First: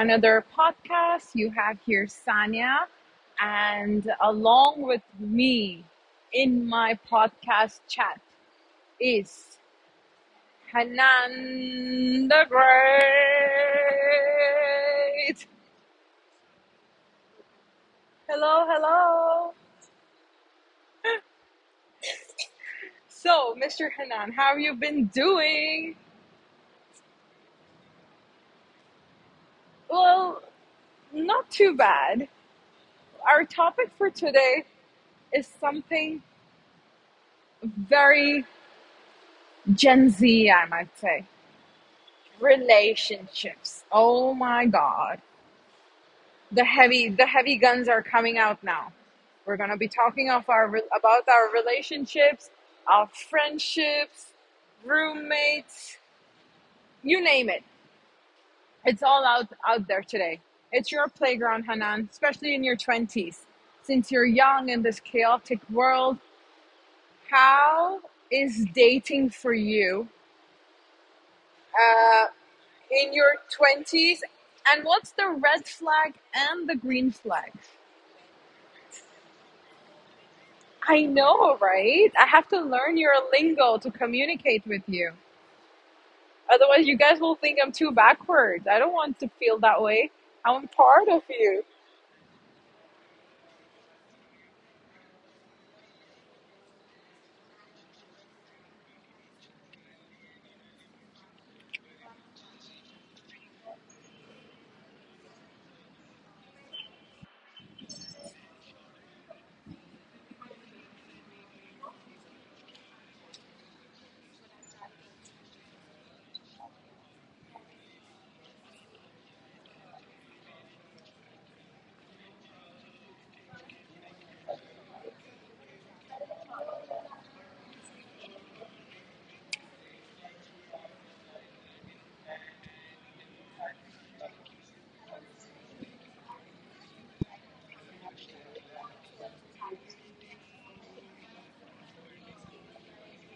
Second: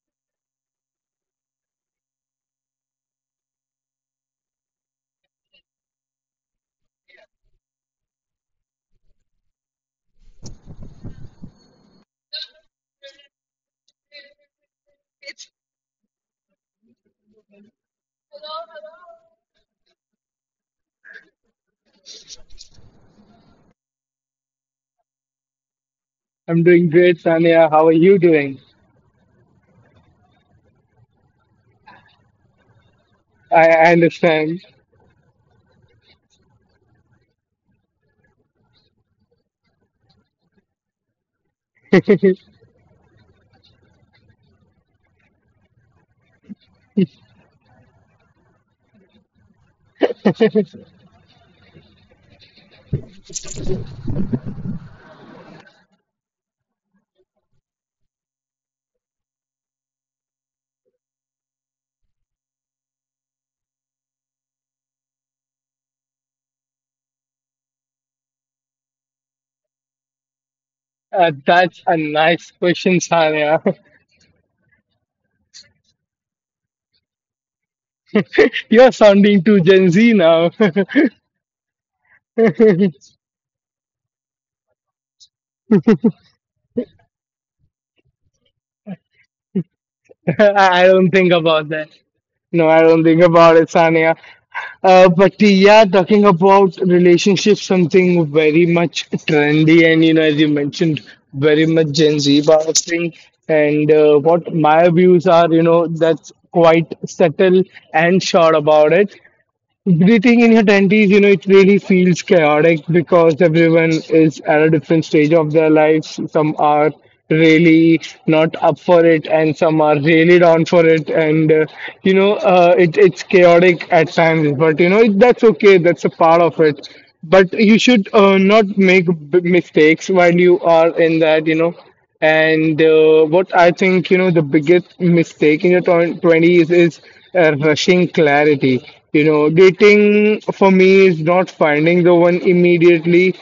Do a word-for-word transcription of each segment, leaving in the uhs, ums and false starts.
another podcast. You have here Sanya, and along with me in my podcast chat is Hanan the Great. Hello, hello. So, Mister Hanan, how have you been doing? I'm doing great, Sania. How are you doing? Well, not too bad. Our I, topic I for understand. today is something very Gen Z, I might say relationships. Oh my god. The heavy the heavy guns are coming out now. We're going to be talking of our about our relationships, our friendships, roommates, you name it. It's all out out there today. It's your playground, Hanan, especially in your twenties. Since you're young in this chaotic world, how is dating for you? Uh, that's a Uh, nice question, in your Sania. twenties, and what's the red flag and the green flag? You're sounding too Gen Z now. I know, right? I have to I learn your lingo to communicate with you, otherwise you guys will think I'm too backwards. I don't want to feel that way. I'm I don't part of think about you. that. No, I don't think about it, Sania. Uh, but yeah, talking about relationships, something very much trendy and you know, as you mentioned, very much Gen Z power thing. And uh, what my views are, you know, that's quite subtle and short about it. Breathing in your twenties, you know, it really feels chaotic because everyone is at a different stage of their lives. Some are really not up for it, and some are really down for it. And uh, you know, uh, it, it's chaotic at times, but you know, it, that's okay. That's a part of it. But you should uh, not make b- mistakes while you are in that. You know, and uh, what I think, you know, the biggest mistake in your twen- twenties is uh, rushing clarity. You know, dating for me is not finding the one immediately.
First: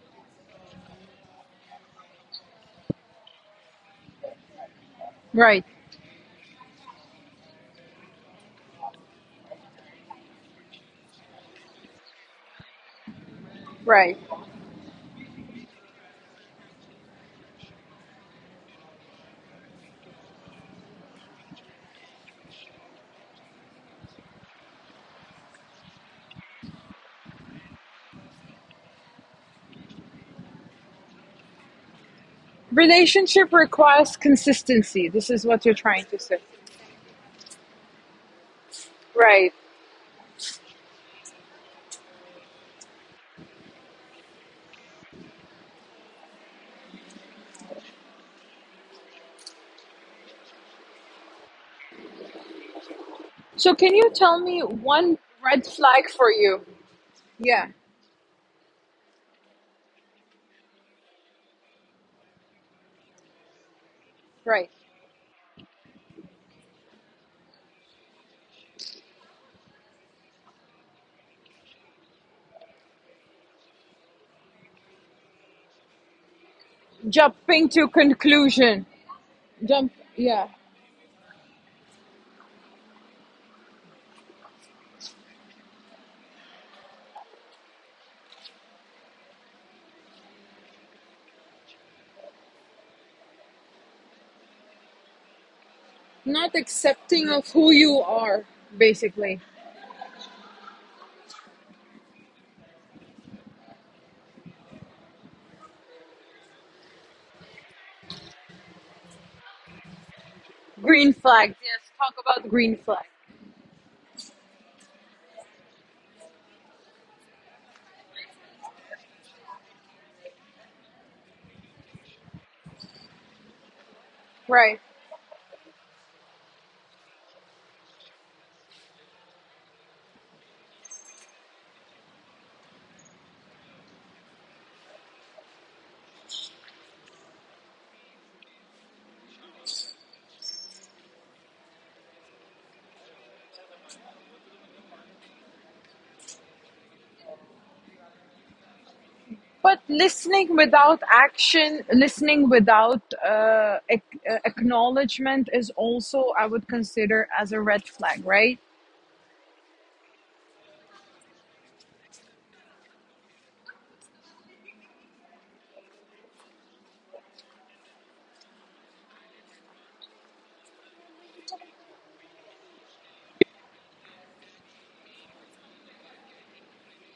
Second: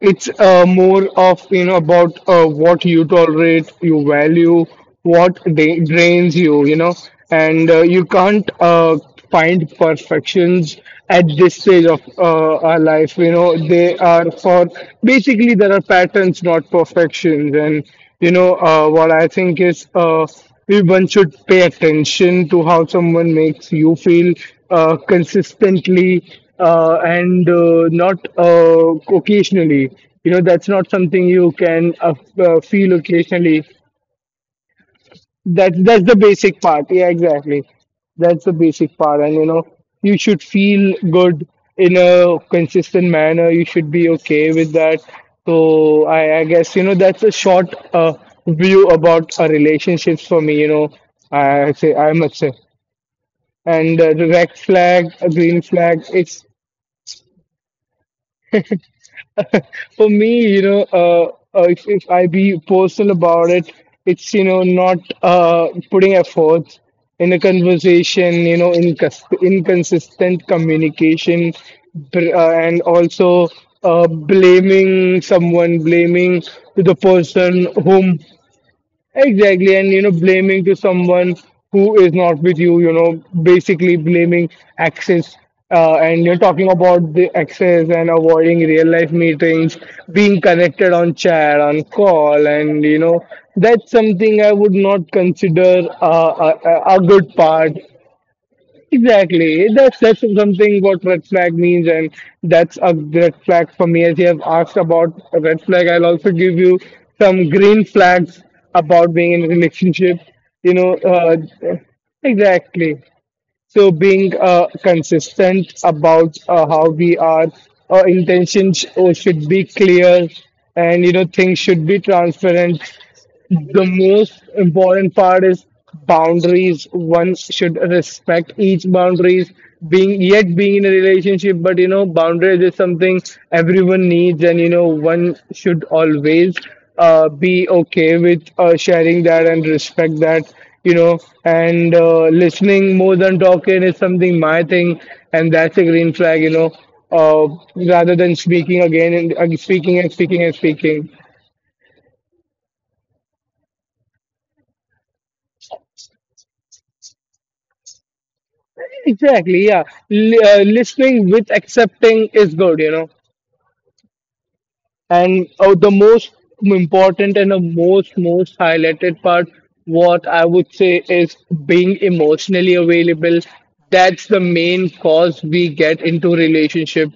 It's uh, more of, you know, about uh, what you tolerate, you value, what Right, da- drains you, you know, and uh, you can't uh, find perfections at this stage of uh, our life. You know, they right. are for basically there are patterns, not perfections. And you know, uh, what I think is uh, one should pay attention to how someone makes you feel uh, consistently uh, and uh, not uh, occasionally. You know, that's not something you can uh, uh, feel Relationship occasionally. requires consistency, this is what you're that's trying that's to the say. basic part, yeah, exactly. That's the basic part, and you Right. know, you should feel good in a consistent manner. You should be okay with that. So i, I guess you know that's a short uh, view about uh, relationships for me, you know. I say i must say. So can And you uh, the tell red me flag, one a green red flag, flag for it's you? Yeah. for me, you know, uh, uh, if, if I be personal about it, it's, you know, Right. not uh, putting efforts in a conversation, you know, incons inconsistent communication, br- uh, and also uh, blaming someone, blaming to the person Jumping to whom. conclusion. Exactly, and Jump, you know, yeah. blaming to someone who is not with you, you know, basically blaming access, uh, and you're talking about the access and avoiding real life meetings, being connected on chat, on call, and you know, that's something I would not consider uh, Not a, a a good accepting of part. who you are, basically. Exactly. That's that's something what red flag means, and that's a red flag for me. As you have asked about a red flag, I'll also give you some green flags about being in a relationship. You know, Green uh, flags, yes, talk about green exactly. flags. So being uh, consistent about uh, how we are, our intentions uh, should be clear, and you know, things should be transparent. The most Right. important part is boundaries. One should respect each boundaries. Being yet being in a relationship, but you know, boundaries is something everyone needs, and you know, one should always uh, be okay with uh, sharing that and respect that. You know, and uh, listening more than talking is something my thing, and that's a green flag. You know, uh, rather than speaking again and uh, But speaking and speaking and listening without speaking. action, listening without uh, ac- uh, acknowledgement is also, I would consider, as a red flag, right? Exactly, yeah. L- uh, listening with accepting is good, you know. And uh, the most important and the most most highlighted part, what I would say is being emotionally available. That's the main cause we get into relationship.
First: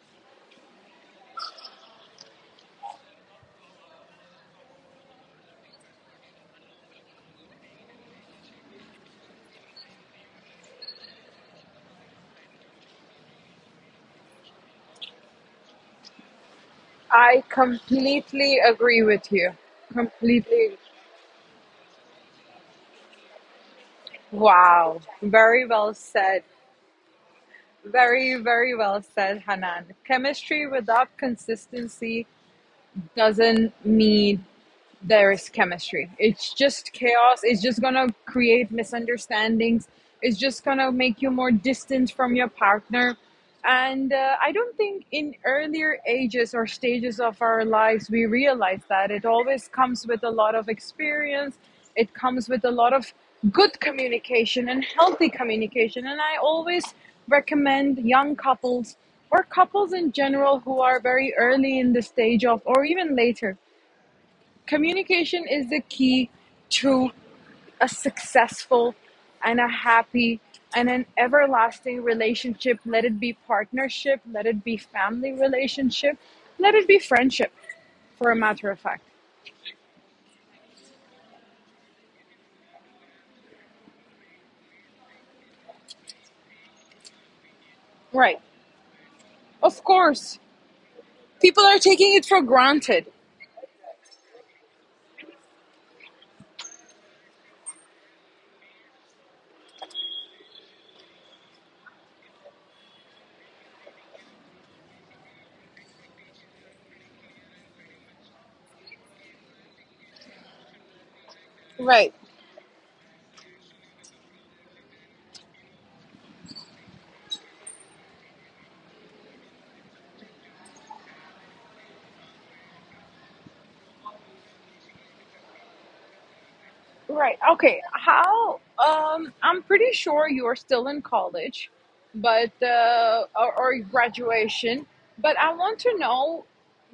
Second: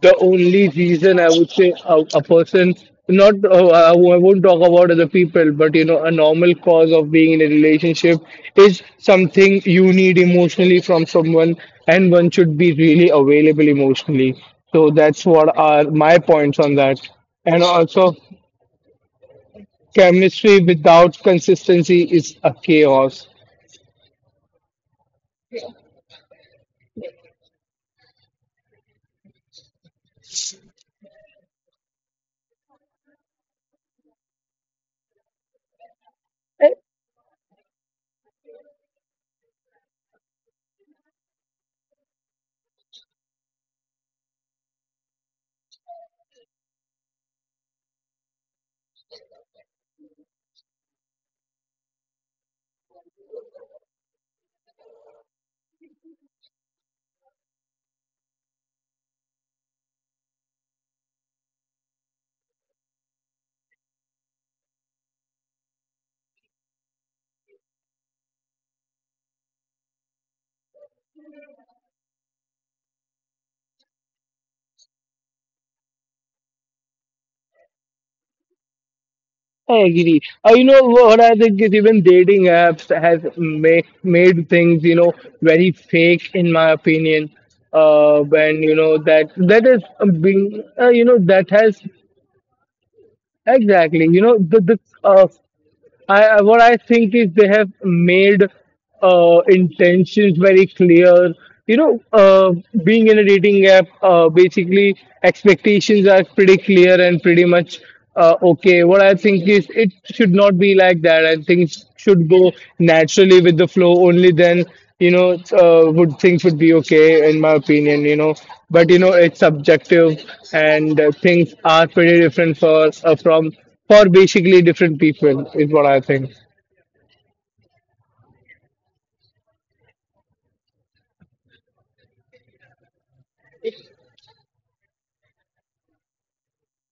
The only reason I would say a, a person, not uh, I won't talk about other people, but you know, a normal cause of being in a relationship is something you need emotionally from someone, and one should be really available emotionally. So that's what are my points on that. I And also, completely agree with you. chemistry Completely. without consistency is a chaos. Wow. Very well said. Very, very well said, Hanan. Chemistry without consistency doesn't mean there is chemistry. It's just chaos. It's just gonna create misunderstandings. It's just gonna make you more distant from your partner. And uh, I don't think in earlier ages or stages of our lives we realize that. It always comes with a lot of experience, it comes with a lot of good communication and healthy communication. And I always recommend young couples or couples in general who are very early in the stage of, or even later, communication is the key to a successful and a happy and an everlasting relationship. Let it be partnership, let it be family relationship, let it be friendship, for a matter of fact. I agree. Uh, you know what I think is even dating apps has make, made things, you know, very fake in my opinion. Uh, Right. When you know that that Of is um, course, being uh, you know that people are has taking it for granted. exactly, you know, the the uh, I I- what I think is they have made uh, intentions very clear. You know, uh, being in a dating app, uh, basically expectations are pretty clear and pretty much uh, okay. What I think is it should not be like that, and things Right. should go naturally with the flow. Only then, you know, uh, would things would be okay, in my opinion. You know, but you know, it's subjective, and uh, things are pretty different for uh, from for basically different people is what I think. Right. Okay. How? Um, I'm pretty sure you're still in college, but uh, or, or graduation. But I want to know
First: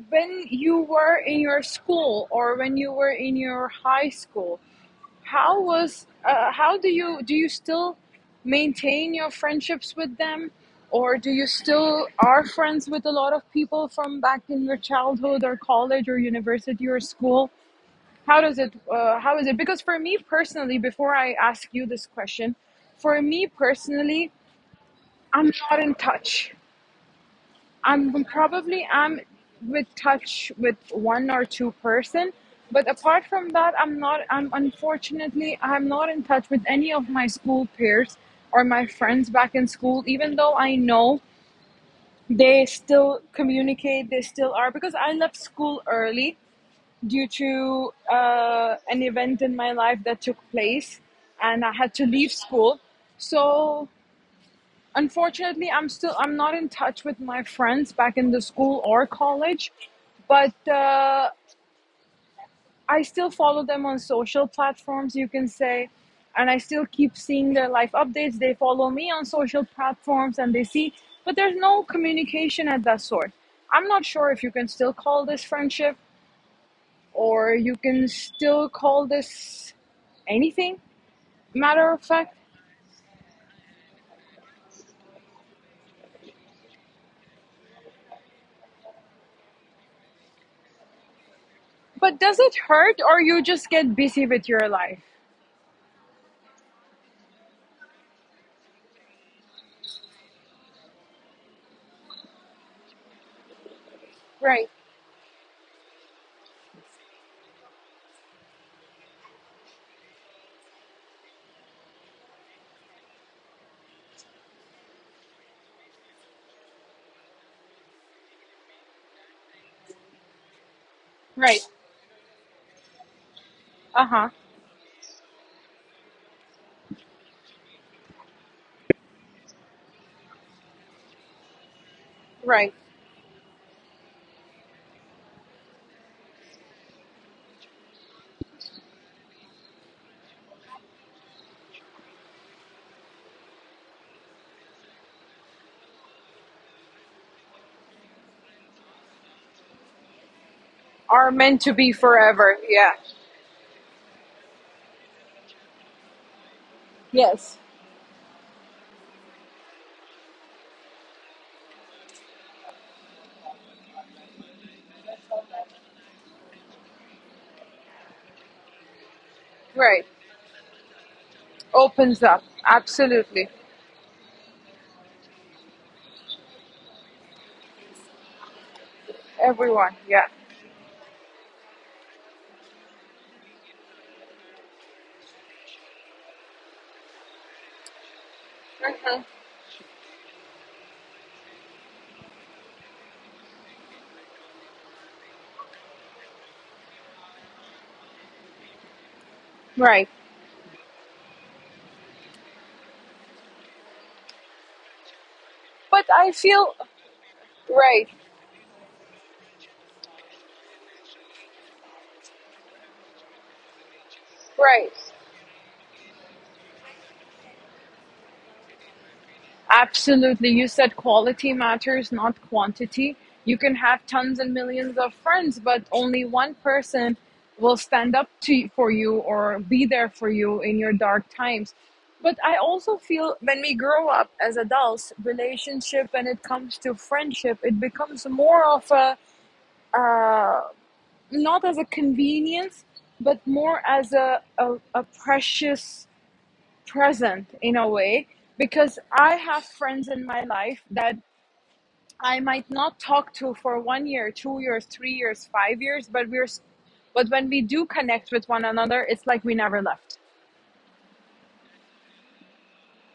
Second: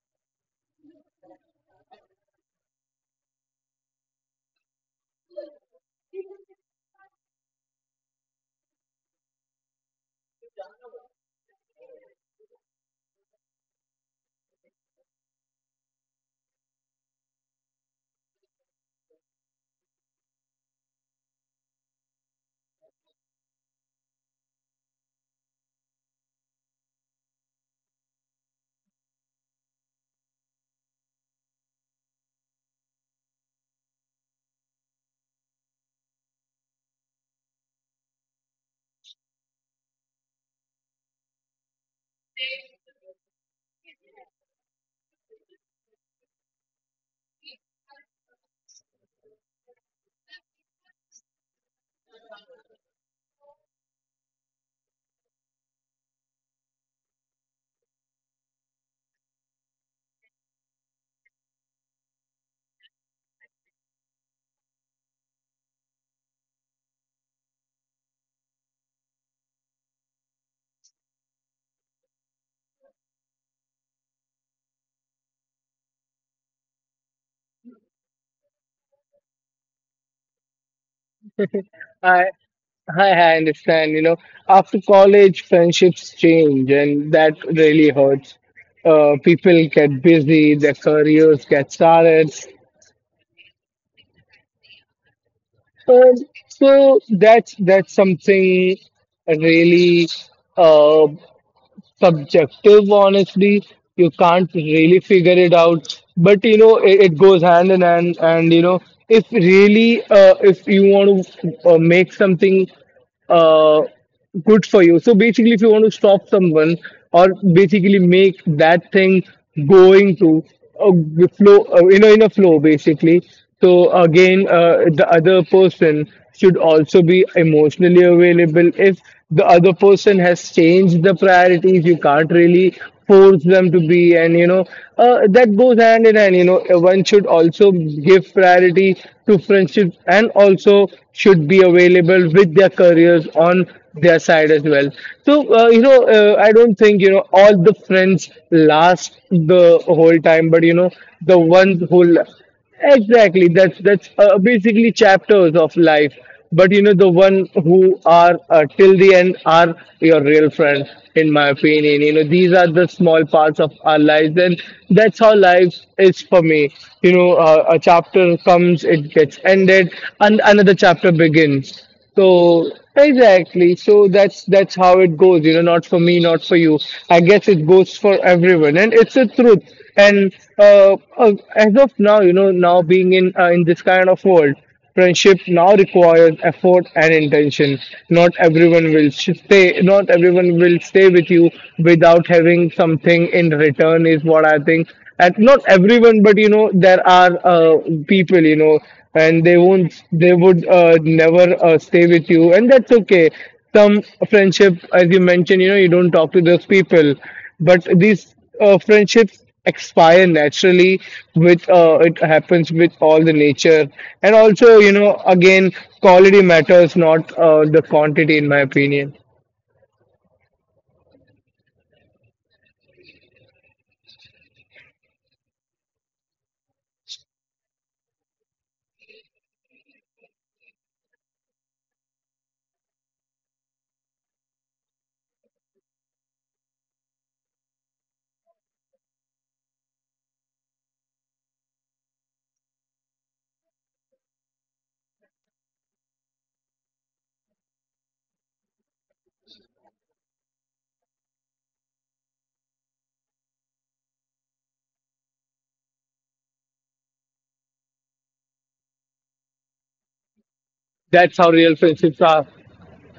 when you were in your school or when you were in your high school. How was? Uh, how do you do? You still maintain your friendships with them, or do you still are friends with a lot of people from back in your childhood or college or university or school? How does it uh, how is it? Because for me personally, before I ask you this question, for me personally, I'm not in touch. I'm probably i'm with touch with one or two person, but apart from that, I'm not I'm unfortunately I'm not in touch with any of my school peers or my friends back in school. Even though I know they still communicate, they still are, because I left school early due to uh, an event in my life that took place, and I had to leave school. So unfortunately, I'm still I'm not in touch with my friends back in the school or college, but uh, I still follow them on social platforms. You can say. And I still keep seeing their life updates. They follow me on social platforms and they see, but there's no communication at that sort. I'm not sure if you can still call this friendship or you can still call this anything, matter of I fact. I I understand. You know, after college, friendships change, and that really hurts. Uh, people get busy, their careers get But started. does it hurt or you just get busy with your life? Um so that's that's something really. Uh, Subjective honestly, you can't Right, really figure it out, but you know it, it goes hand in hand, and you know, if really uh, if you want to uh, make something uh, good for you. So basically, if you want to stop someone or basically make that thing going to a g- right. flow, uh, you know, in a flow, basically. So Uh huh. again, uh, the other person should also be emotionally available. If the other person has changed the priorities, you can't Right. really force them to be, and you know, uh, that goes hand in hand. You know, Uh, one should also give priority to friendship and also should be available with their careers on their side as well. So uh, you know, uh, I don't think you know all the friends last the whole time, but you know Are the meant to ones be who forever. Yeah. exactly that's that's uh, basically chapters of life. But you know the one Yes. who are uh, till the end are your real friends, in my opinion. You know these are the small parts of our lives, and that's how life is for me. You know, uh, a chapter comes, it gets ended, Right. and another chapter begins. Opens up. So Absolutely. exactly. So that's that's how it goes, you know, not for me, not for you. I guess it goes for everyone, and it's a truth. Everyone. Yeah. And uh, uh, as of now, you know, now being in uh, in this kind of world, friendship now requires effort and intention. Not everyone will sh- stay. Not everyone will stay with you without having something in return. Is what I think. And not everyone, but you know, there are uh, people, you know, and they won't Right. they would uh, never uh, stay with you, and that's okay. Some friendship, as you mentioned, you know, you But don't talk I to those feel people, but right, these uh, friendships expire naturally with uh, it happens with all the nature, and also right. you know again quality matters, not uh, the quantity, in my opinion. Absolutely. You said quality matters, not quantity. You can have tons and millions of friends, but only one person will stand up to for you or be there for you in your dark times. But I also feel when we grow up as adults, relationship when it comes to friendship, it becomes more of a uh, not as a convenience, but more as a, a, a precious present in a way, because I have friends in my life that I might not talk to for one year, two years, three years, five years, but we're but when we do connect with one another, it's like we never left. That's how real friendships are.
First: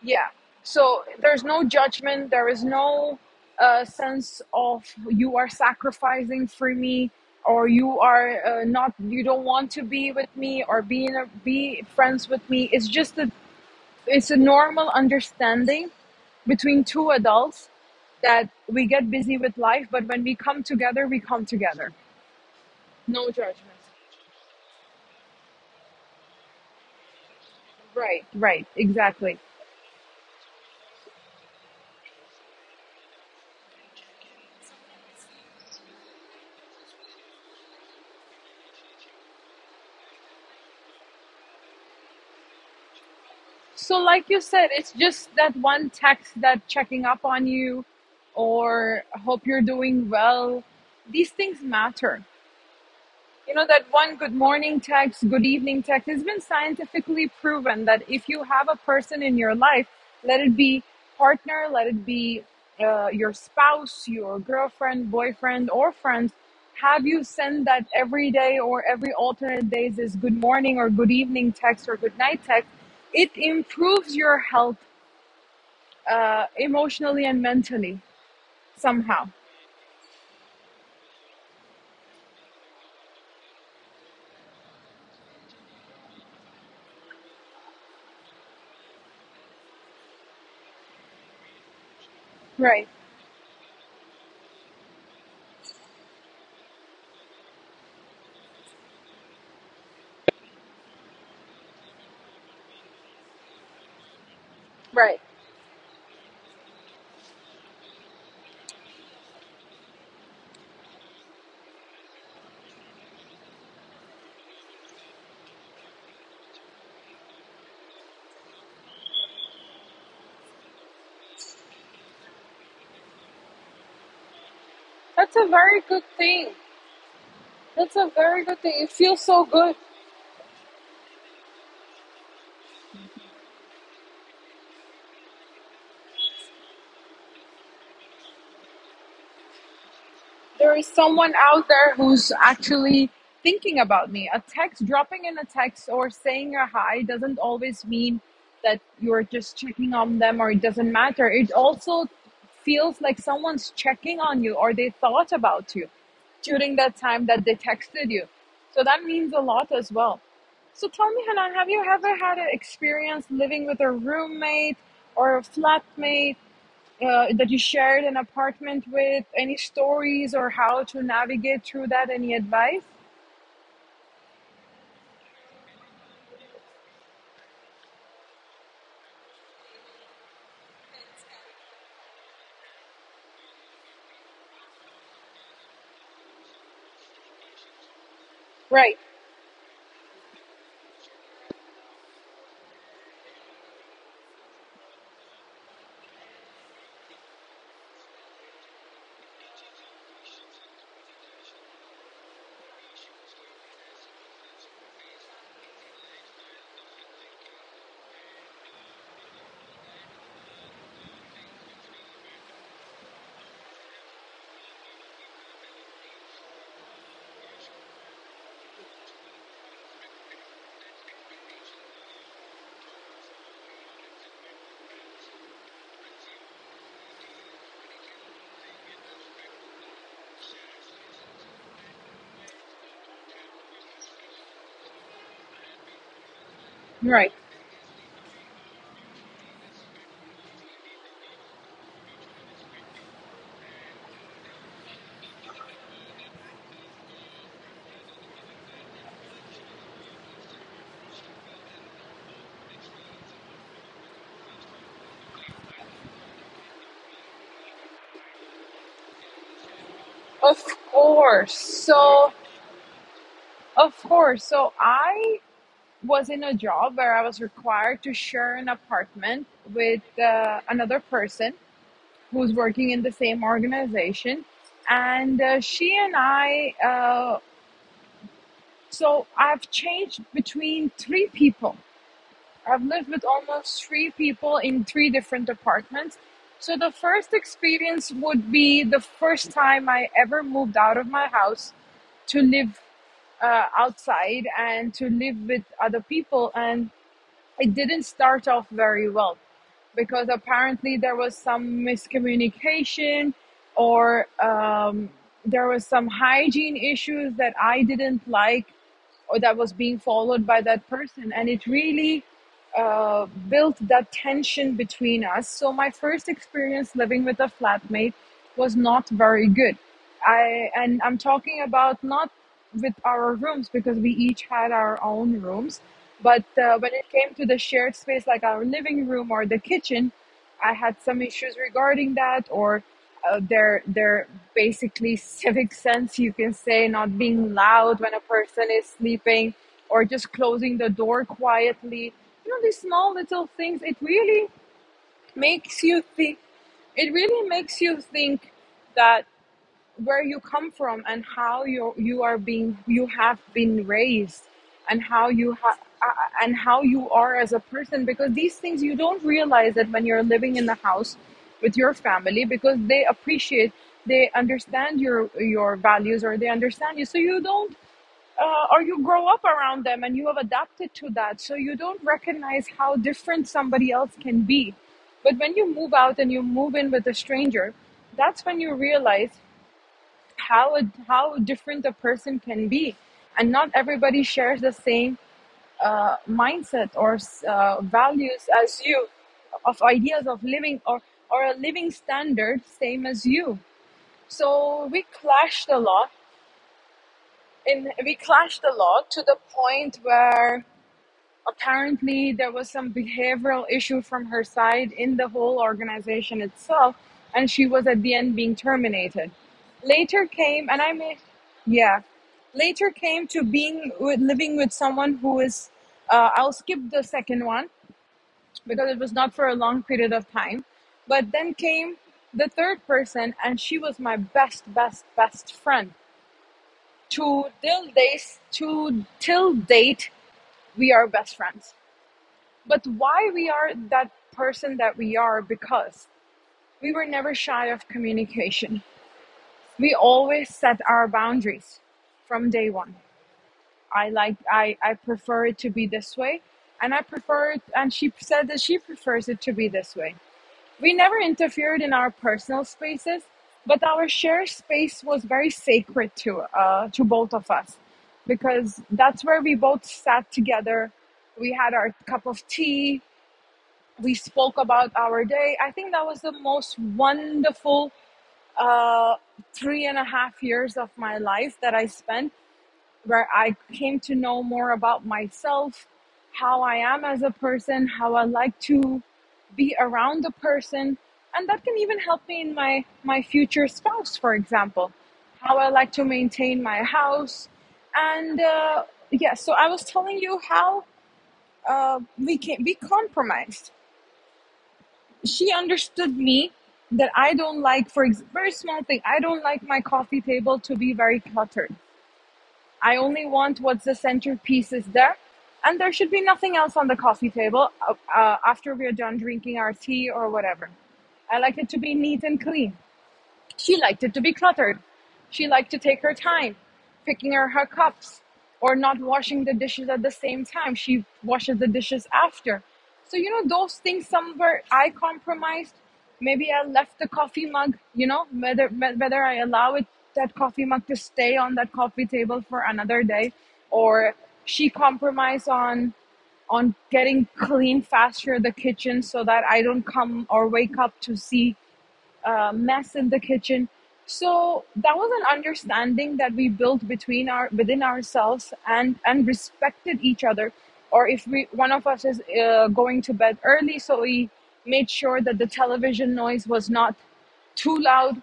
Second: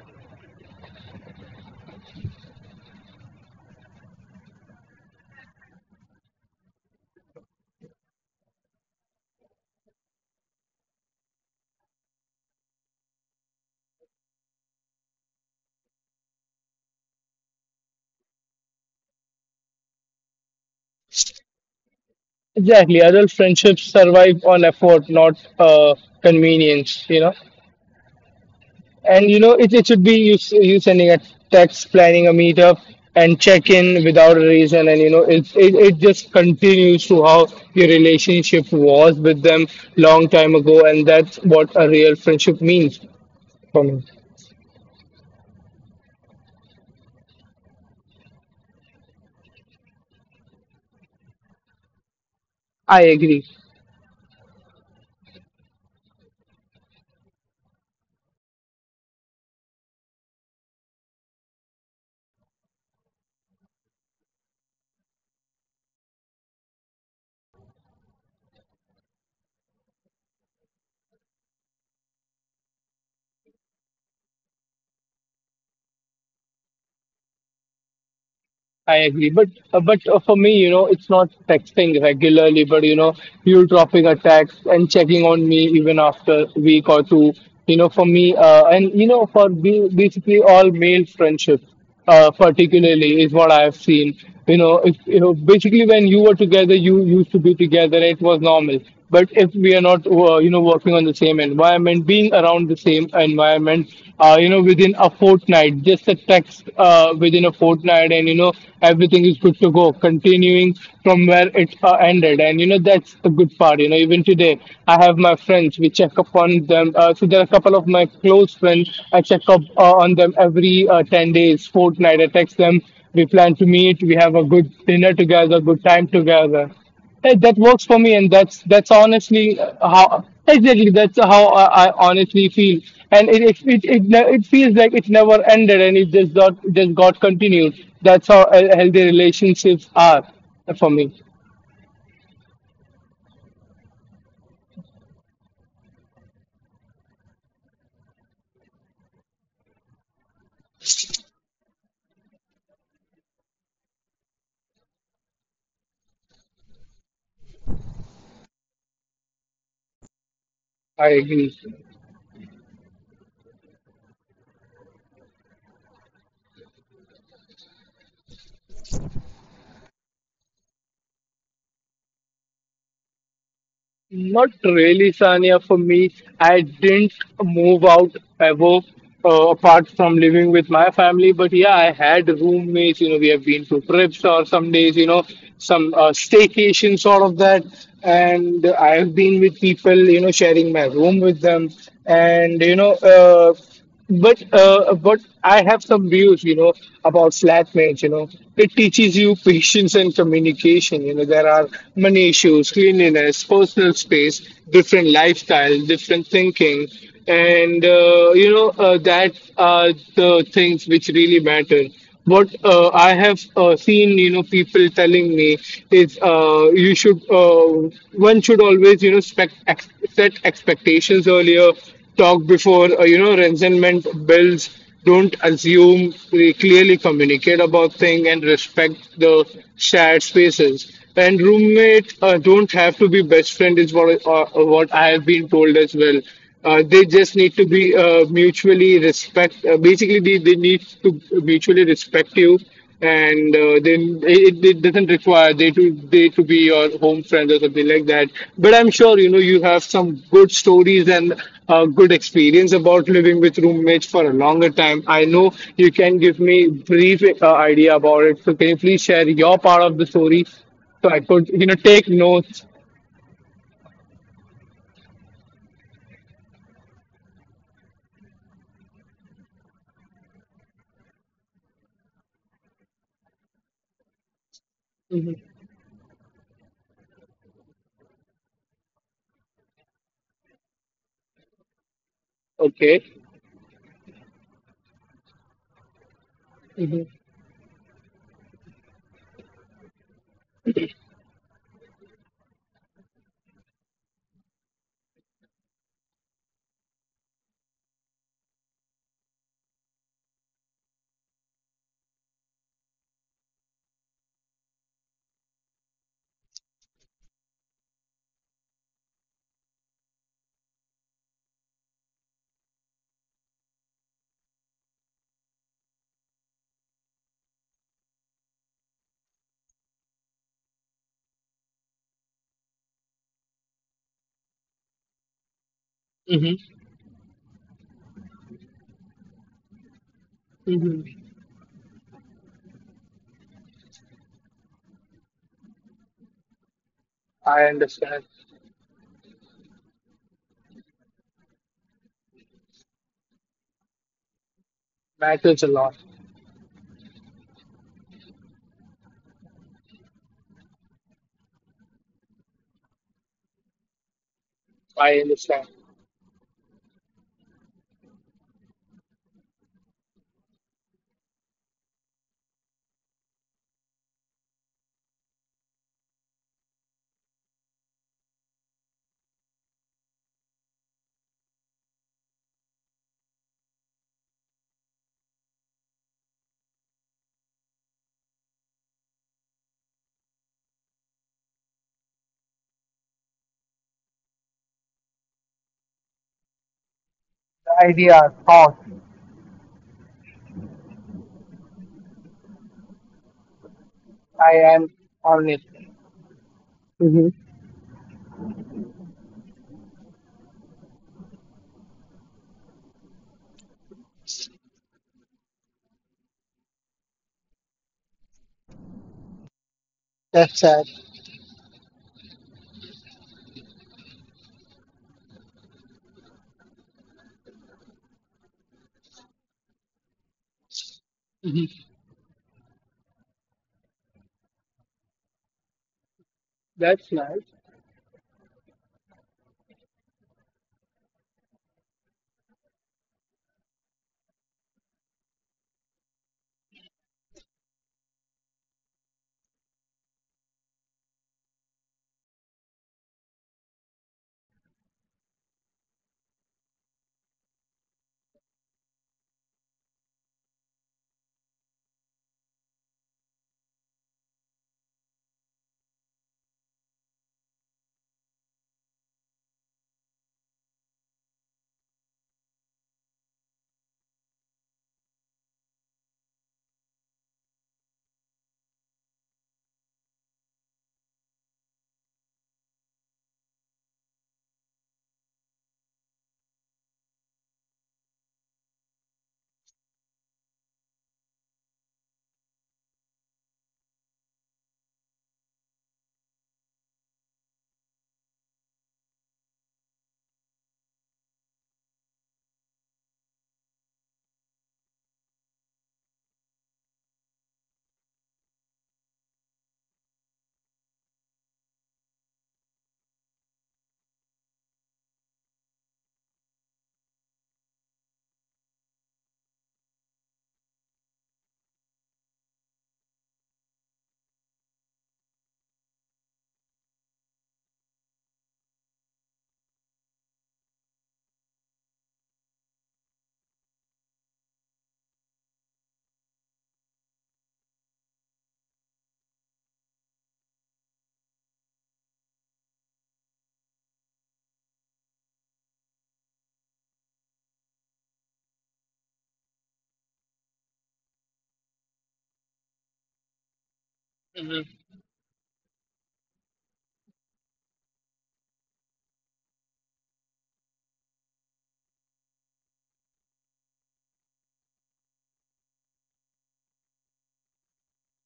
Yeah. So there's no judgment. There is no uh, sense of you are sacrificing for me, or you are uh, not. You don't want to be with me, or be in a, be friends with me. It's just that it's a normal understanding between two adults that we get busy with life, but when we come together, we come together. Exactly, adult No judgment. friendships survive on effort, not uh, convenience, you know. Right, right, And you exactly. know, it, it should be you, s- you sending a text, planning a meetup, and check in without a reason. And you know, it, it, it just continues to how your relationship was with them long time ago. And that's what a real friendship means for me. So, like you said, it's just that one text, that checking up on you or hope you're doing well. These things matter. I agree. You know, that one good morning text, good evening text, it has been scientifically proven that if you have a person in your life, let it be partner, let it be uh, your spouse, your girlfriend, boyfriend, or friends, have you send that every day or every alternate days as good morning or good evening text or good night text, it improves your health uh, emotionally and mentally I agree, somehow. but uh, but uh, for me, you know, it's not texting regularly, but you know, you dropping a text and checking on me even after a week or two. You know, for me, uh, and you know, for be- basically all male friendships, uh, Right, particularly is what I have seen. You know, if you know, basically when you were together, you used to be together, it was normal, but if we are not uh, you know, working on the same environment, being around the same environment, uh, you know, within a right. fortnight, just a text uh, within a fortnight, and you know, everything is good to go, continuing from where it uh, ended. And you know, that's the good part. You know, even today, I have my friends, we check up on them. Uh, so there are a couple of my close friends, I check up uh, on them every uh, ten days fortnight, I text them, we plan to meet, we have a good dinner That's a together, good very time good thing. together. Hey, that works for That's a me, and very that's good thing. that's It feels so honestly good. how exactly that's how I, I honestly feel, and it it, it it ne- it feels like it never ended, and it just got just got continued. That's how uh, healthy relationships are There for is me. someone out there who's actually thinking about me. A text, dropping in a text or saying a hi doesn't always mean that you're just checking on them or it doesn't matter. It also feels like someone's checking on you or they thought about you during that time that they texted you. So that means a lot as well. So I tell me, agree. Hanan, have you ever had an experience living with a roommate or a flatmate uh, that you shared an apartment with? Any stories or how to navigate through that? Any advice? Not really, Sania. For me, I didn't move out ever uh, apart from living with my family. But yeah, I had roommates. You know, we have been to trips or some days, you know, some uh, staycation sort of that. And I Right, have been with people, you know, sharing my room with them. And, you know, uh but uh, but I have some views, you know, about flatmates. You know, it teaches you patience and communication. You know, there are money issues, cleanliness, personal space, different lifestyle, different thinking, and uh, you know uh, that are the things which really matter. What uh, I have uh, seen, you know, people telling me is uh, you should uh, one should always, you know, spec- ex- set expectations earlier. Talk before, uh, you know, resentment builds. Don't assume, they clearly communicate about things and respect the shared spaces. And roommate uh, don't have to be best friend, is what uh, what I have been told as well. Uh, they just right. need to be, uh, mutually respect, uh, basically they, they need to mutually respect you. And uh, Then it, it doesn't require they to they to be your home friends or something like that. But I'm sure, you know, you have some good stories and uh, good experience about living with roommates for a longer time. I know you can give me brief uh, idea about it. So can you please share your part of the story, Of so I could, you course. know, take So, notes. of course. So, I was in a job where I was required to share an apartment with uh, another person who's working in the same organization. And Hmm. uh, she and I, uh, so I've changed between three people. I've Okay. lived with almost three people in three different apartments. So the Hmm. first experience would be the first time I ever moved out of my house to live uh, outside and to live with other people. And it didn't start off very well because apparently there was some miscommunication or um, there was some hygiene issues that I didn't like or that was being followed by that person. And it really uh, built that tension between us. So my first experience living with a flatmate was not very good. I and I'm talking about not with our rooms because we each had our own rooms, but Hmm. uh, when it came to the shared space like our living room or the kitchen, I had Hmm. some issues regarding that, or uh, their their basically civic sense, you can say, not being I loud when a understand. person is sleeping, or just closing the door quietly. You know, these small little things. It really Matters a makes lot. you think. It really makes you think that where you come from and how you you are being you have been raised, and I how you understand. ha- uh, and how you are as a person, because these things you don't realize that when you're living in the house with your family, because they appreciate, they understand your your values or they understand you, so you don't uh, or you grow up around them and you have adapted to that, so you don't recognize how different somebody else can be. But when you move out and you move in with a stranger, that's when you realize how how different a person can be, and not everybody shares the same uh, mindset or uh, Idea, values thought. as you, of ideas of living or or a living standard same as you. I am So we honest. clashed a lot, Mhm. and we clashed a lot to the point where apparently there was some behavioral issue from her side in the whole organization itself, and she was at the end being terminated. Later That's came sad. and I may, yeah, later came to being with, living with someone who is uh, I'll skip the second one because it was not for a long period of time. But then Hmm. came the third person, and she was my best best best friend. That's To nice. till days to till date, we are best friends. But why we are that person that we are, because we were never shy of communication. We always set our boundaries from day one. I like, i i prefer it to be this way, and I prefer it, and she said that she prefers it to be this way. We never interfered in our personal spaces, but our shared space was very sacred to uh to both of us, because that's where we both sat together. We had our cup of tea. We spoke about our day. I think that was the most wonderful uh, three and a half years of my life that I spent, where I came to know more about myself, how I am as a person, how I like to be around a person, and that can even help me in my my future spouse, for example, how I like to maintain my house, and uh, yeah. So I was telling you how uh, we can we compromised. She understood me that I don't like, for ex- very small thing, I don't like my coffee table to be very cluttered. I only want what's the centerpiece is there, and there should be nothing else on the coffee table uh, uh, after we are done drinking our tea or whatever. I like it to be neat and clean. She liked it to be cluttered. She liked to take her time, picking her, her cups, or not washing the dishes at the same time. She washes the dishes after. So, you know, those things somewhere I compromised. Maybe I left the coffee mug, you know, whether, whether I allow it, that coffee mug to stay on that coffee table for another day, or she compromised on on getting clean faster the kitchen so that I don't come or wake up to see uh, mess in the kitchen. So Hmm. that was an understanding that we built between our within ourselves and and respected each other. Or if we one of us is uh, going to bed early, so we made sure that the television noise was not too loud,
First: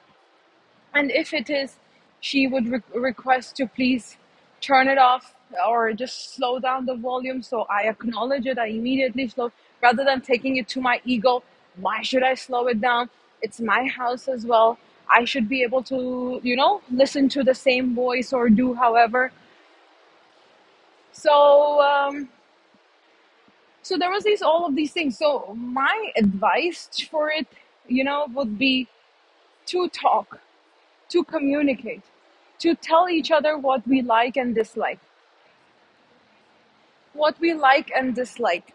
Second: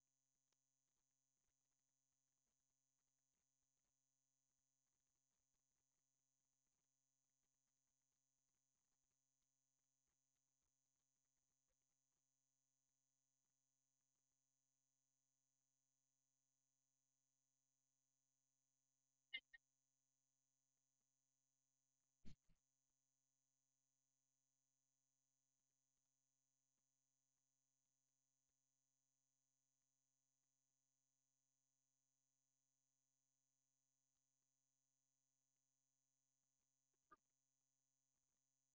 and if it is, she would re- request to please turn it off or just slow down the volume. So I acknowledge it, I immediately slow, rather than taking it to my ego, why should I slow it down, it's my house as well, I should be able to, you know, listen to the same voice or do however. So um so there was these all of these things. So my advice for it, you know, would be to talk, to communicate, to tell each other what we like and dislike, what we like and dislike,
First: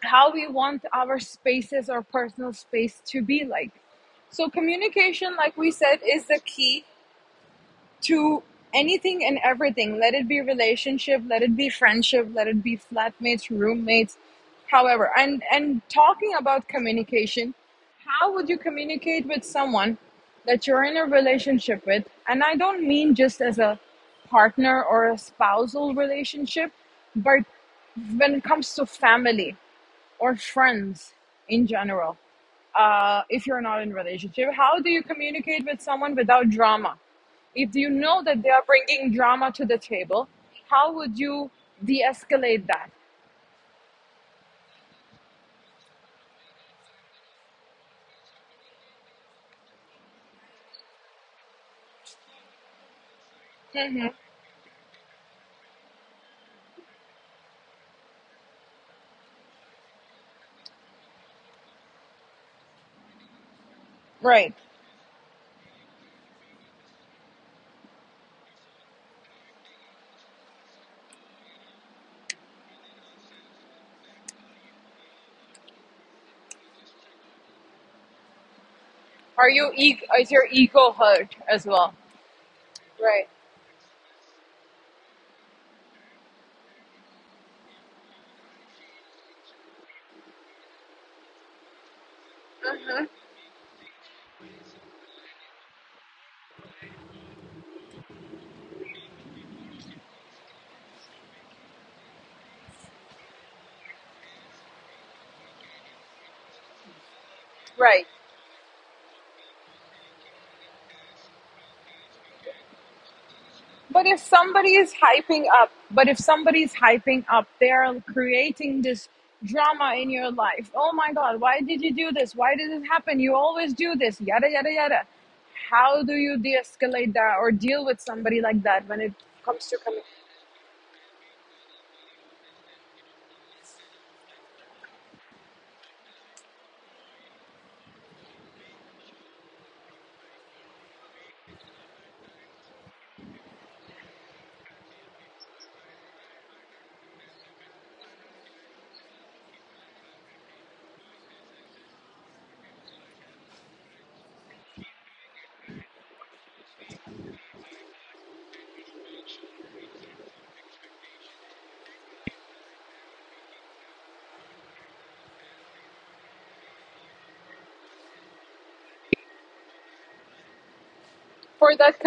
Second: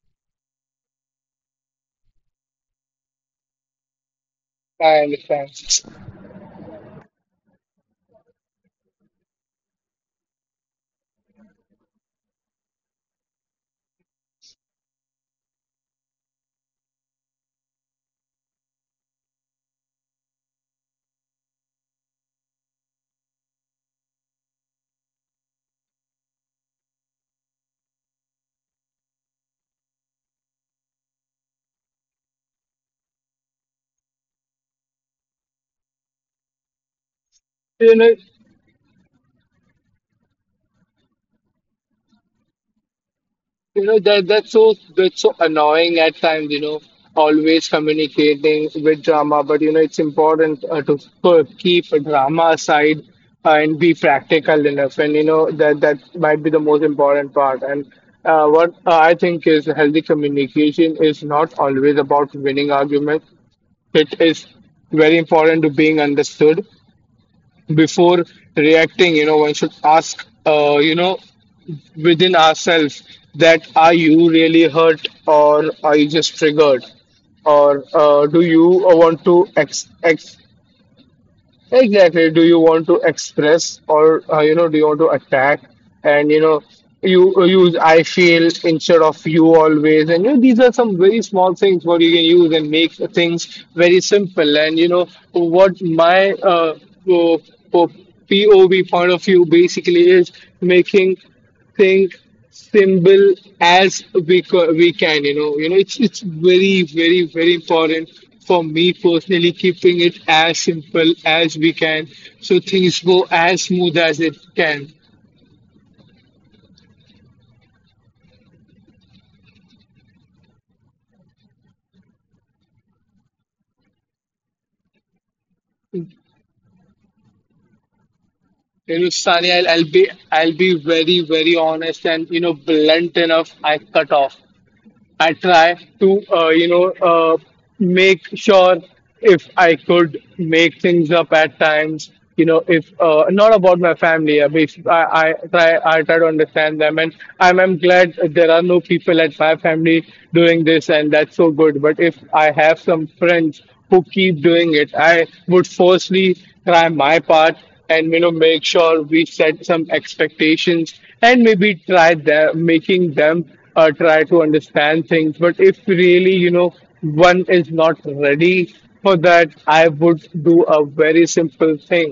how we want our spaces or personal space to be like. So, I communication, understand. like we said, is the key to anything and everything. Let it be relationship, let it be friendship, let it be flatmates, roommates, however. And and talking about communication, how would you communicate with someone that you're in a relationship with? And I don't mean just as a partner or a spousal relationship, but when it comes to family or friends in general. Uh, if you're not in a relationship, how do you communicate with someone without drama, if you You know, know that they are bringing drama to the table? How would you de-escalate that? you know, that that's so that's so annoying at times. You know, always communicating with drama. But you know, it's important uh, to k- keep drama aside uh, and be Hmm. practical enough. And you know, that that might be the most important part. And uh, what I think is, healthy communication is not always about winning arguments. It is Right. very important to being understood before reacting. You know, one should ask, uh, you know, within ourselves, that are you really hurt or are you just triggered? Or uh, do you want to Are you ex- e- is ex- your ego hurt as well? Exactly. Do you want to Right. express, or uh, you know, do you want to attack? And you know, you use "I feel" instead of "you always", and you know, these are some very small things what you can use and make things very simple. And you know, what my uh, uh, P O V, point of view basically, is making think simple as we co- we can. You know, you know, it's it's very, very, very Right. important for me personally, keeping it as simple as we can, so things go as smooth But as if it somebody can. is hyping up, but if somebody's hyping up, they're creating this drama in your life. Oh my God, why did you do this? Why did it happen? You always do this, yada, yada, yada. How do you de escalate that or deal with somebody like that You when know, it Sunny, I'll, comes to I'll commu- be i'll be very, very honest and you know, blunt enough. I cut off. I try to, uh, you know, uh, make sure, if I could make things up at times. You know, if, uh, not about my family, I, I I try I try to understand them. And I'm I'm glad there are no people at my family doing this, and that's so good. But if I have some friends who keep doing it, I would firstly try my part and you know, make sure we set some expectations, and maybe try them, making them uh, try to understand things. But if really, you know, one is not ready for that, I would do a very simple for that thing.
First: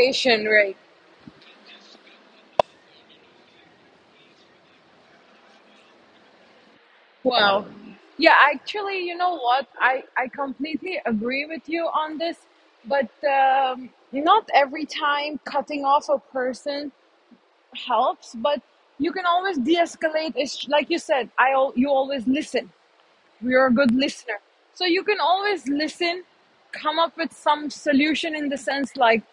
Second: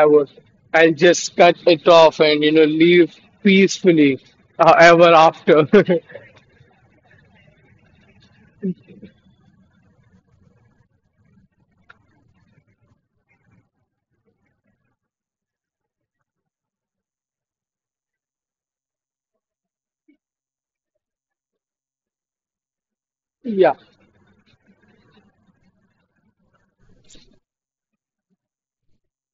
i would right? I'll just cut it off and you know, leave peacefully, uh, ever after. Wow. Yeah, actually, you know what? I, I completely agree with you on this, but um, not every time cutting off a person helps, but you can always de-escalate. It's like you said, I you always listen. You're a Yeah. good listener, so you can always listen, come up with some solution, in the sense like,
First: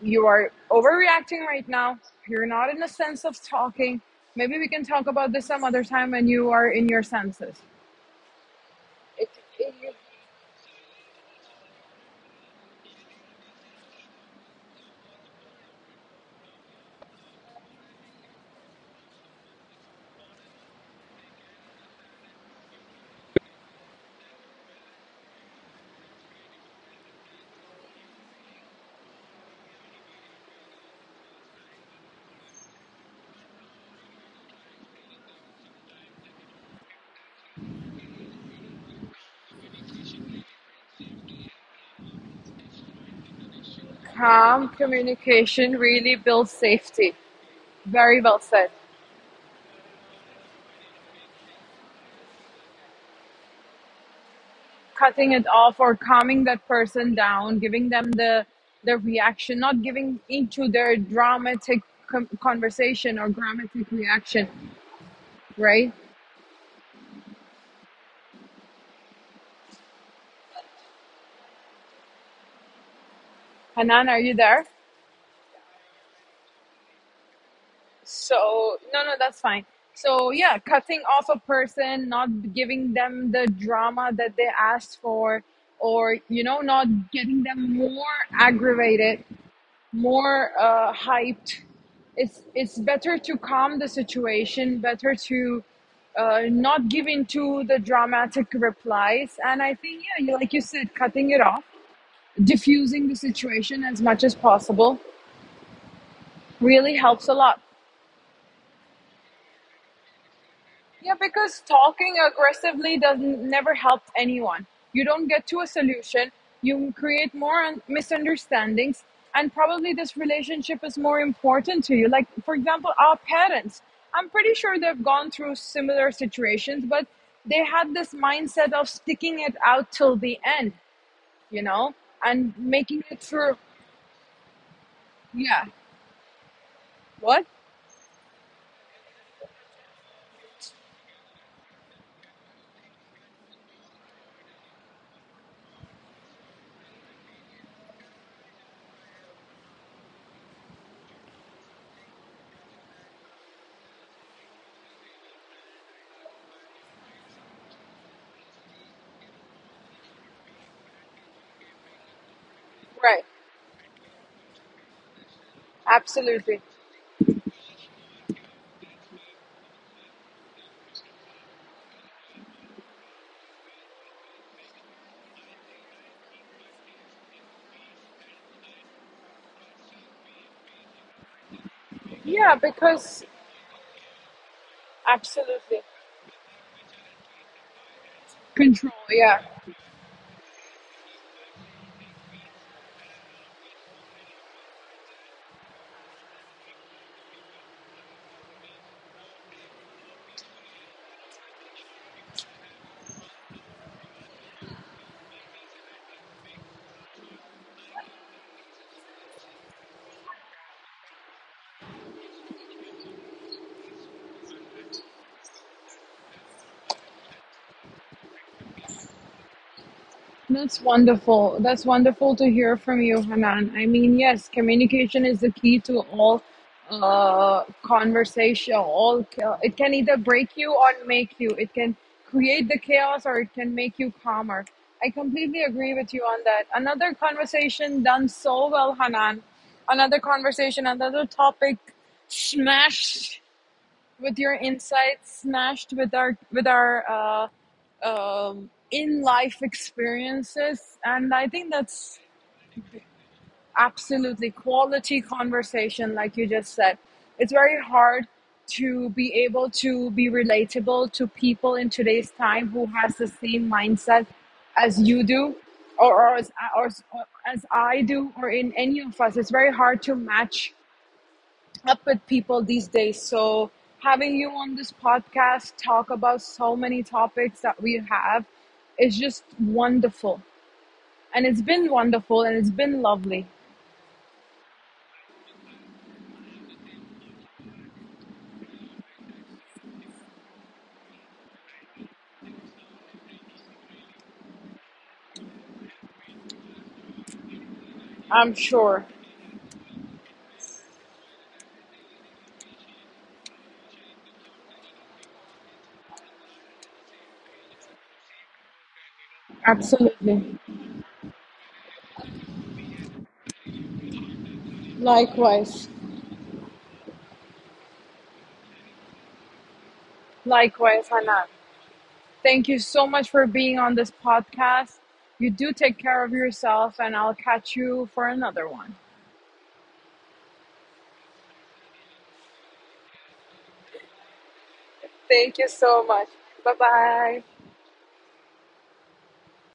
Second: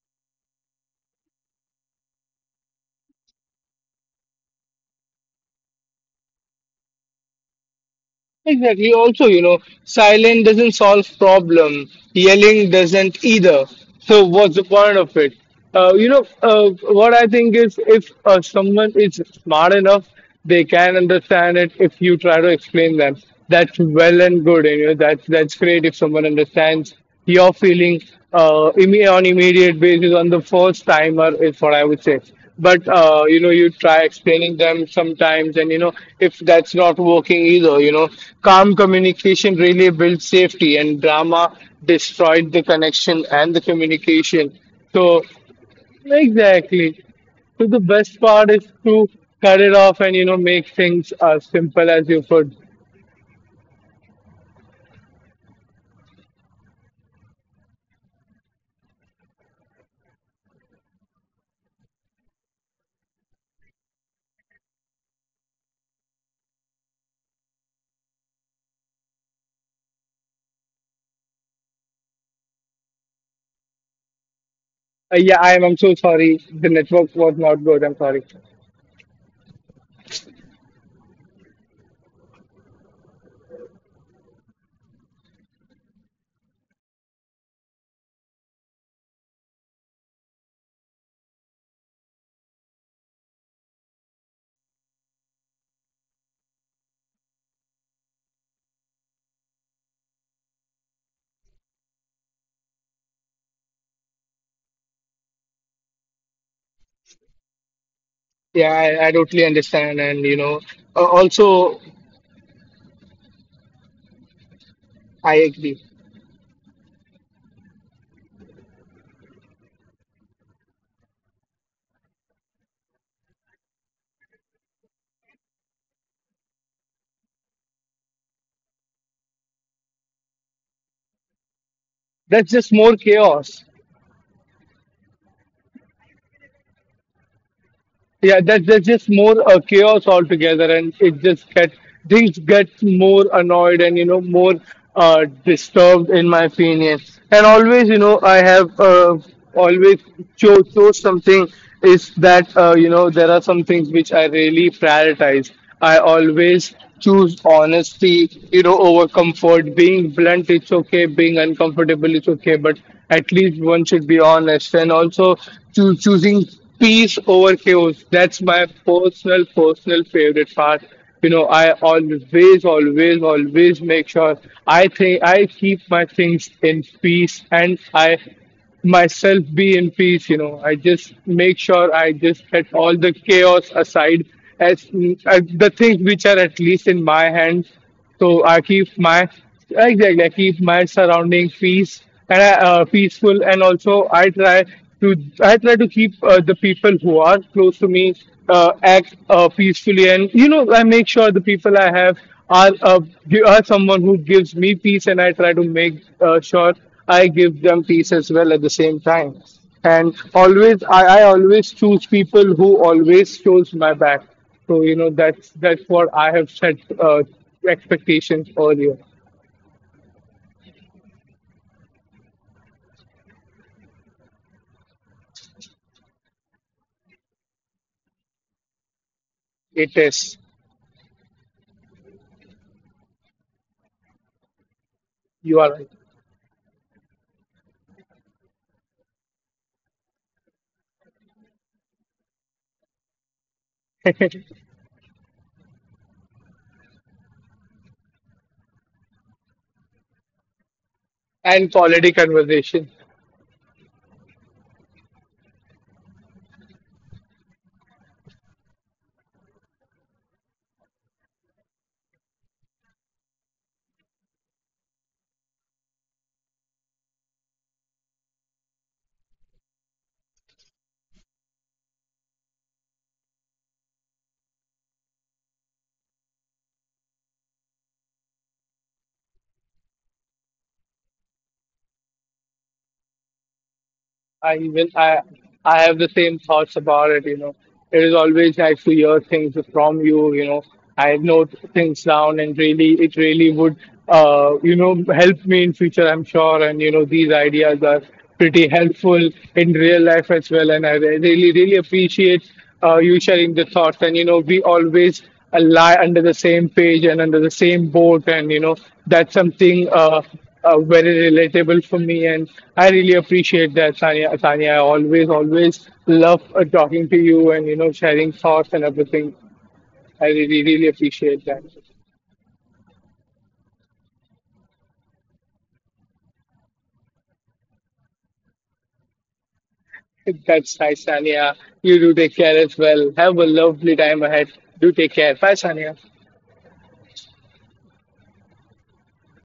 you are overreacting right now. You're not in the sense of talking. Maybe we can talk about this some other time when you are in your senses. Exactly. Also, It, you know, it, silence doesn't solve problem. Yelling doesn't either. So what's the point of it? Uh, you know, uh, what I think is, if uh, someone is smart enough, they can understand it. If you try to explain them, that's well and good. And you know, that's that's great if someone understands your are feeling uh, imme- on immediate basis, on the first timer, is what I would say. But uh, you know, you try explaining them sometimes, and you know, if that's not working either, you know, calm communication really builds safety, and drama destroyed the connection and the communication. calm So communication really builds exactly. safety. So the best Very well part is said. to cut it off, and you know, make things as simple as you could. Cutting it off, or calming that person down, giving them the the reaction, not giving into their dramatic com- conversation or dramatic reaction, right? Hanan, are you there? Uh, yeah, I'm. I'm so sorry. The network was not good. I'm sorry. So no, no, that's fine. So yeah, cutting off a person, not giving them the drama that they asked for, or you know, not getting them more aggravated, more uh, hyped. It's it's better to calm the situation, better to uh, not give into the dramatic replies. And I think, yeah, you, like you said, cutting it off, diffusing the situation as much as possible really helps a lot. Yeah, I, I totally understand. And, you know, uh, Yeah, because also, talking aggressively doesn't never help anyone. You don't I get to a agree. solution. You create more un- misunderstandings, and probably this relationship is more important to you. Like, for example, our parents. I'm pretty sure they've gone through similar situations, but they had this mindset of sticking it out till the end, you know, That's and just more making it through. chaos. Yeah. What? Yeah, that's that's just more a chaos altogether, and it just get things get more annoyed and you know, more uh, disturbed in my opinion. And always, you know, I have, uh, always chose, chose something. Is that, uh, you know, there are some things which I really prioritize. I always choose honesty, you know, over comfort. Being blunt, it's okay. Being uncomfortable, it's okay. But Right. at least one should be honest. And also choo- choosing Absolutely. peace over chaos. That's my personal, personal favorite part. You know, I always, always, always make sure, I think, I keep my things in peace and I myself be in peace. You know, I just make sure I just Yeah, set all the because chaos aside as, as the absolutely things which are at least in my hands, so I keep control. my, Yeah. exactly, I keep my surrounding peace, and I, uh, peaceful. And also, I try to, I try to keep uh, the people who are close to me, uh, act uh, peacefully. And you know, I make sure the people I have are uh, gi- are someone who gives me peace, and I try to make uh, sure I give them peace as well at the same time. And always I, I always choose people who always shows my back, so you know, that's that's what I have set uh, expectations earlier. That's wonderful. That's wonderful to hear from you, Hanan. I mean, yes, communication is the key to all uh, conversation. All ca- it can It either is. break you or make you. It can create the chaos or it can make you calmer. I You completely are agree with you on that. Another conversation done so well, Hanan. Another conversation, another topic smashed right. with your insights, smashed with our with our uh, um, in life experiences, and I And think quality that's conversation. absolutely quality conversation, like you just said. It's very hard to be able to be relatable to people in today's time who has the same mindset as you do, or, or, as, or as I do, or in any of us. It's very hard to match up with people these days. So, having you on this podcast talk about so many topics that we have is just wonderful. And it's been wonderful and it's been lovely. I even I I have the same thoughts about it. You know, it is always nice to hear things from you. You know, I note things down, and really, it really would, uh, you know, help me in future, I'm sure. And you know, these ideas are I'm pretty sure. helpful in real life as well. And I re- really, really appreciate uh, you sharing the thoughts. And you know, we always uh, lie under the same page and under the same boat, and you know, that's something, uh, Absolutely. uh, very relatable for me, and I really appreciate that, Sanya. Sanya, I always, always Likewise. love uh, talking to you, and you know, sharing thoughts and everything. I really, really Likewise, appreciate Hanan. that. Thank you so much for being on this podcast. You do take care of yourself, and I'll catch you for another one. That's nice, Sanya. You do take care as well. Have a lovely time ahead. Do take care. Bye, Thank you Sanya. so much. Bye bye.